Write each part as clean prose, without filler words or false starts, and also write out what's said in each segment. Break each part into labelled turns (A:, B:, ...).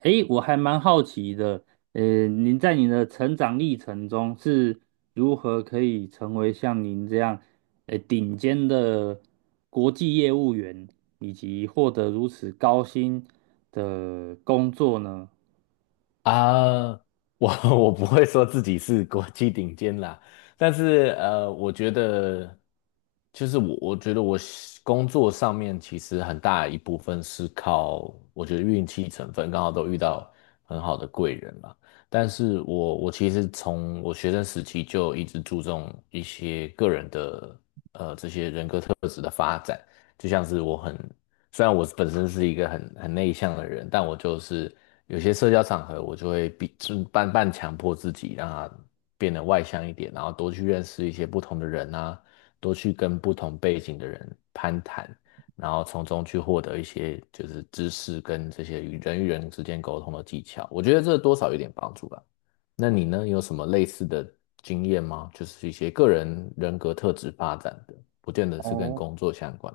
A: 诶，我还蛮好奇的，您在您的成长历程中是如何可以成为像您这样，顶尖的国际业务员，以及获得如此高薪的工作呢？
B: 啊，我 我不会说自己是国际顶尖啦，但是我觉得就是我觉得我是工作上面其实很大一部分是靠我觉得运气成分，刚好都遇到很好的贵人啦。但是我其实从我学生时期就一直注重一些个人的这些人格特质的发展，就像是虽然我本身是一个很内向的人，但我就是。有些社交场合，我就会逼，就半半强迫自己，让他变得外向一点，然后多去认识一些不同的人啊，多去跟不同背景的人攀谈，然后从中去获得一些就是知识跟这些与人之间沟通的技巧。我觉得这多少有点帮助吧。那你呢，有什么类似的经验吗？就是一些个人人格特质发展的，不见得是跟
A: 哦。
B: 工作相关。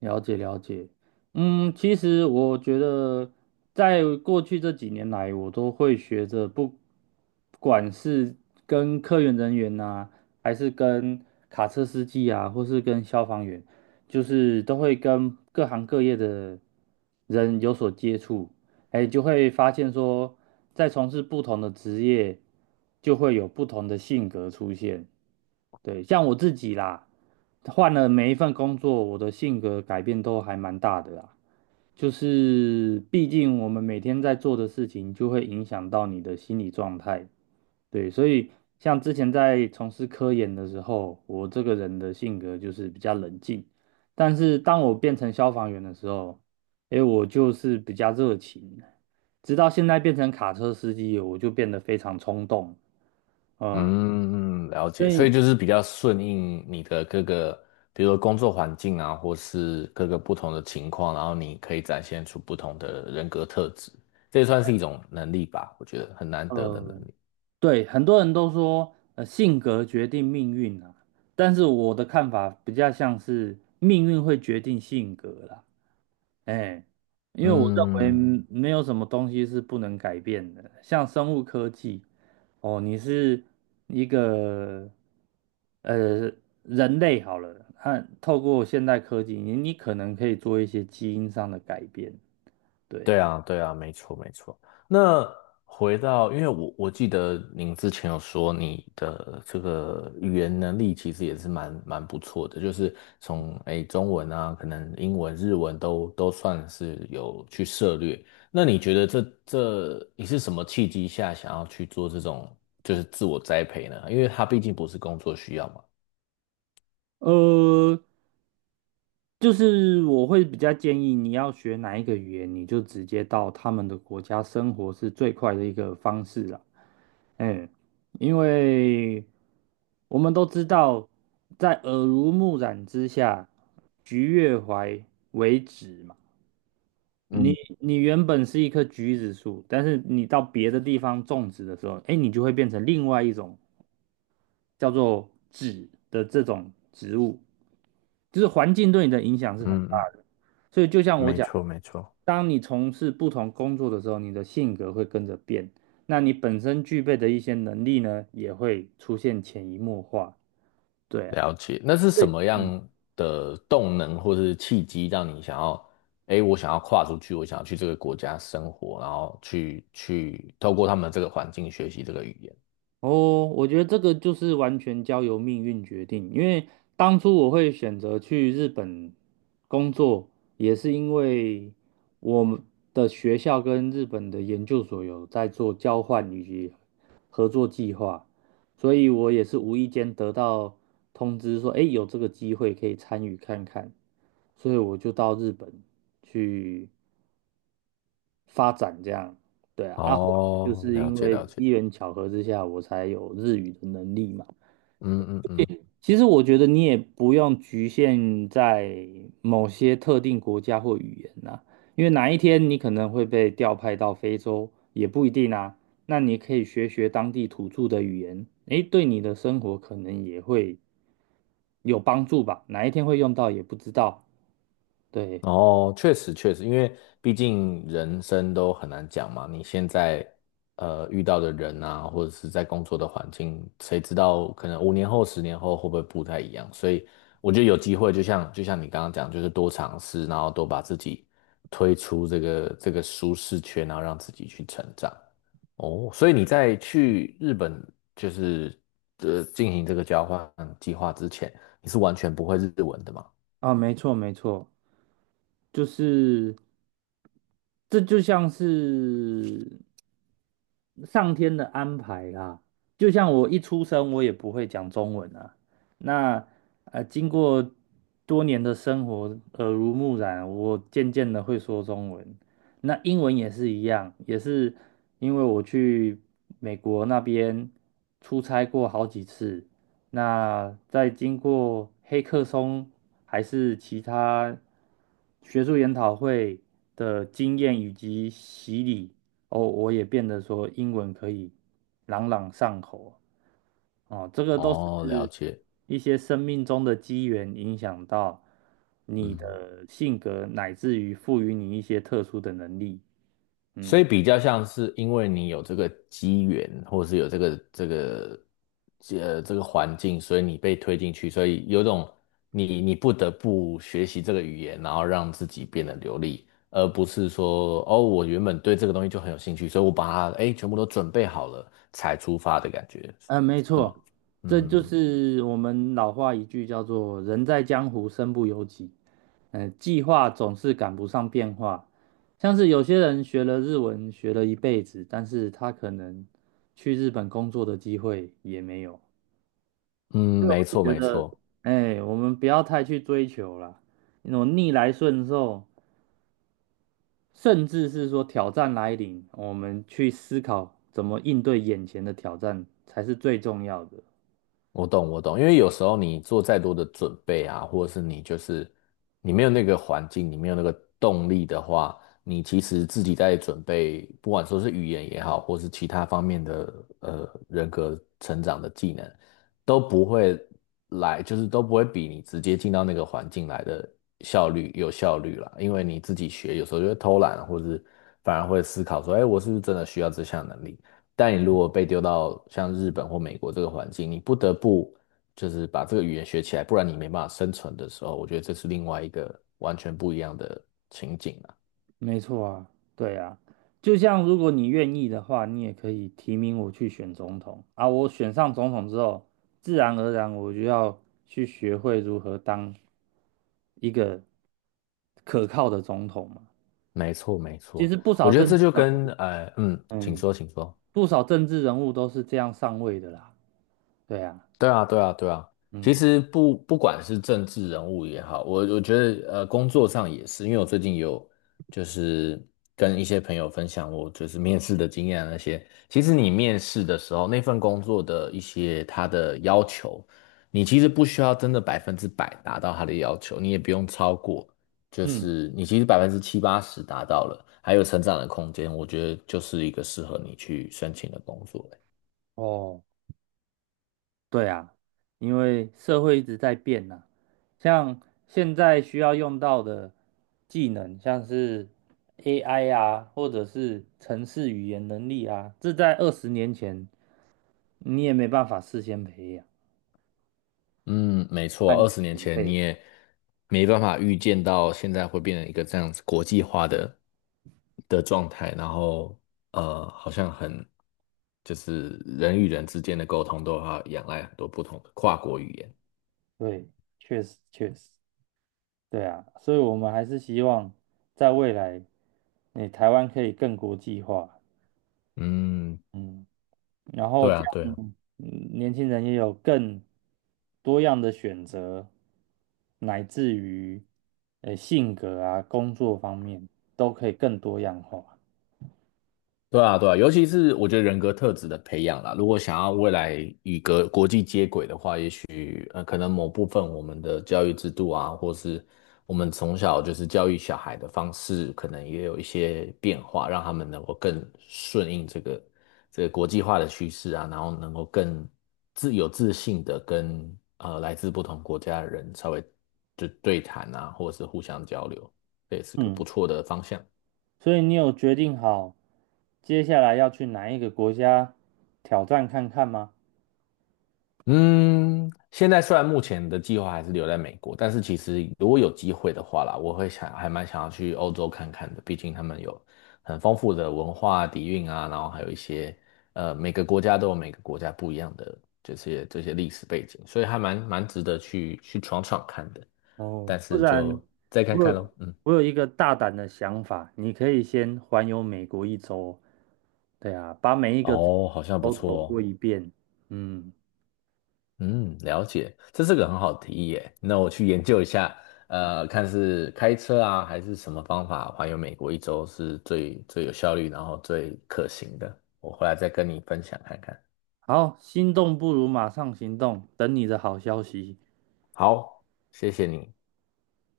A: 了解了解，其实我觉得在过去这几年来，我都会学着不管是跟科研人员呐、还是跟卡车司机啊，或是跟消防员，就是都会跟各行各业的人有所接触，哎，就会发现说，在从事不同的职业，就会有不同的性格出现。对，像我自己啦，换了每一份工作，我的性格改变都还蛮大的啦。就是毕竟我们每天在做的事情，就会影响到你的心理状态。对，所以像之前在从事科研的时候，我这个人的性格就是比较冷静，但是当我变成消防员的时候，诶，我就是比较热情，直到现在变成卡车司机，我就变得非常冲动。嗯，
B: 嗯，了
A: 所
B: 解，所
A: 以
B: 以就是比较顺应你的各个，比如说工作环境啊，或是各个不同的情况，然后你可以展现出不同的人格特质，这也算是一种能力吧，我觉得很难得的能
A: 呃。
B: 力。
A: 对，很多人都说，性格决定命运啊，但是我的看法比较像是命运会决定性格啦，哎，因为我认为
B: 嗯，
A: 没有什么东西是不能改变的，像生物科技，哦，你是一个呃人类好了，看透过现代科技，你可能可以做一些基因上的改变，对，
B: 对啊，对啊，没错，没错。那回到，因为我记得您之前有说你的这个语言能力其实也是蛮不错的，就是从中文啊，可能英文、日文都算是有去涉略。那你觉得这你是什么契机下想要去做这种就是自我栽培呢？因为它毕竟不是工作需要嘛。
A: 呃。就是我会比较建议你要学哪一个语言，你就直接到他们的国家生活是最快的一个方式啦。嗯，因为我们都知道，在耳濡目染之下，橘越淮为枳嘛。你
B: 嗯
A: 你原本是一棵橘子树，但是你到别的地方种植的时候，哎，你就会变成另外一种叫做枳的这种植物。就是环境对你的影响是很
B: 嗯
A: 大
B: 嗯，
A: 的。所以就像我
B: 没
A: 讲，
B: 错没错。
A: 当你从事不同工作的时候，你的性格会跟着变，那你本身具备的一些能力呢，也会出现潜移默化。对啊，
B: 了解，那是什
A: 对，
B: 么
A: 嗯
B: 样的动能或是契机让你想要，哎，我想要跨出去，我想要去这个国家生活，然后去透过他们这个环境学习这个语言。
A: 哦，我觉得这个就是完全交由命运决定，因为当初我会选择去日本工作，也是因为我们的学校跟日本的研究所有在做交换以及合作计划，所以我也是无意间得到通知说，哎，有这个机会可以参与看看，所以我就到日本去发展这样，对啊，啊，后来就
B: 哦，
A: 是
B: 了
A: 因
B: 解
A: 为
B: 了解，
A: 机缘巧合之下，我才有日语的能力嘛。
B: 嗯嗯嗯。
A: 其实我觉得你也不用局限在某些特定国家或语言呐、因为哪一天你可能会被调派到非洲，也不一定啊。那你可以学学当地土著的语言，诶，对你的生活可能也会有帮助吧。哪一天会用到也不知道。对，
B: 哦，确实确实，因为毕竟人生都很难讲嘛。你现在遇到的人啊，或者是在工作的环境，谁知道可能5年后、10年后会不会不太一样？所以我觉得有机会，就像你刚刚讲，就是多尝试，然后多把自己推出这个舒适圈，然后让自己去成长。哦，所以你在去日本就是进行这个交换计划之前，你是完全不会日文的嘛？
A: 啊，没错没错。就是这就像是上天的安排啦。就像我一出生，我也不会讲中文啊。那经过多年的生活耳濡目染，我渐渐的会说中文。那英文也是一样，也是因为我去美国那边出差过好几次，那在经过黑客松还是其他学术研讨会的经验以及洗礼，哦，我也变得说英文可以朗朗上口哦，这个都
B: 哦，了
A: 是
B: 解。
A: 一些生命中的机缘影响到你
B: 嗯，
A: 的性格，乃至于赋予你一些特殊的能力。
B: 所
A: 嗯
B: 以比较像是因为你有这个机缘，或者是有这个环境，所以你被推进去，所以有种你不得不学习这个语言，然后让自己变得流利，而不是说哦，我原本对这个东西就很有兴趣，所以我把它哎全部都准备好了才出发的感觉，
A: 嗯，没
B: 是吗？
A: 错，这就
B: 嗯
A: 是我们老话一句叫做"人在江湖身不由己"。计划总是赶不上变化，像是有些人学了日文学了一辈子，但是他可能去日本工作的机会也没有。
B: 嗯，没
A: 我是
B: 错
A: 觉
B: 没
A: 得，
B: 错。
A: 哎，我们不要太去追求了，那种逆来顺受，甚至是说挑战来临，我们去思考怎么应对眼前的挑战才是最重要的。
B: 我懂，我懂，因为有时候你做再多的准备啊，或者是你就是你没有那个环境，你没有那个动力的话，你其实自己在准备，不管说是语言也好，或是其他方面的人格成长的技能，都不会来，就是都不会比你直接进到那个环境来的有效率啦。因为你自己学，有时候就会偷懒，或是反而会思考说，哎，我是不是真的需要这项能力？但你如果被丢到像日本或美国这个环境，你不得不就是把这个语言学起来，不然你没办法生存的时候，我觉得这是另外一个完全不一样的情景啊。
A: 没错啊，对啊，就像如果你愿意的话，你也可以提名我去选总统啊。我选上总统之后，自然而然我就要去学会如何当一个可靠的总统嘛。
B: 没错，没
A: 其
B: 错，
A: 实不
B: 我
A: 少
B: 觉得
A: 政
B: 这
A: 治
B: 就
A: 人物，
B: 跟嗯，请
A: 嗯，
B: 说，请说。
A: 不少政治人物都是这样上位的啦。对啊，
B: 对啊，对啊，对啊。其
A: 嗯
B: 实不管是政治人物也好，我觉得工作上也是，因为我最近有就是跟一些朋友分享我就是面试的经验啊那些。其实你面试的时候，那份工作的一些他的要求，你其实不需要真的100%达到他的要求，你也不用超过，就
A: 嗯，
B: 是你其实70%~80%达到了，还有成长的空间，我觉得就是一个适合你去申请的工作欸。
A: 哦。对啊，因为社会一直在变呐、像现在需要用到的技能，像是 AI 啊，或者是城市语言能力啊，这在20年前你也没办法事先培养
B: 嗯，没错，
A: 和
B: 二十年
A: 准
B: 前你
A: 备。
B: 也没办法预见到现在会变成一个这样子国际化的状态，然后好像很就是人与人之间的沟通都要仰赖很多不同的跨国语言。
A: 对，确实确实，对啊，所以我们还是希望在未来，你台湾可以更国际化。
B: 嗯，
A: 嗯。然后
B: 对
A: 这
B: 啊，对
A: 样，
B: 啊。
A: 年轻人也有更多样的选择，乃至于性格啊、工作方面都可以更多样化。
B: 对啊，对啊，尤其是我觉得人格特质的培养啦，如果想要未来与国际接轨的话，也许可能某部分我们的教育制度啊，或是我们从小就是教育小孩的方式，可能也有一些变化，让他们能够更顺应这个国际化的趋势啊，然后能够更自信的跟来自不同国家的人稍微就对谈啊，或者是互相交流，这也是个不
A: 嗯，
B: 错的方向。
A: 所以你有决定好接下来要去哪一个国家挑战看看吗？
B: 嗯，现在虽然目前的计划还是留在美国，但是其实如果有机会的话啦，我会想还蛮想要去欧洲看看的，毕竟他们有很丰富的文化底蕴啊，然后还有一些每个国家都有每个国家不一样的这些历史背景，所以还蛮值得去闯闯看的。
A: 哦，
B: 但
A: 不
B: 是
A: 然
B: 就再看
A: 我
B: 看咯，
A: 有
B: 嗯，
A: 我有一个大胆的想法，你可以先环游美国一周。对啊，把每一个州，
B: 哦，好像不错哦。
A: 嗯，
B: 嗯，了解，这是个很好的提议耶。那我去研究一下，看是开车啊，还是什么方法环游美国一周是最有效率，然后最可行的。我回来再跟你分享看看。
A: 好，心动不如马上行动，等你的好消息。
B: 好，谢谢你。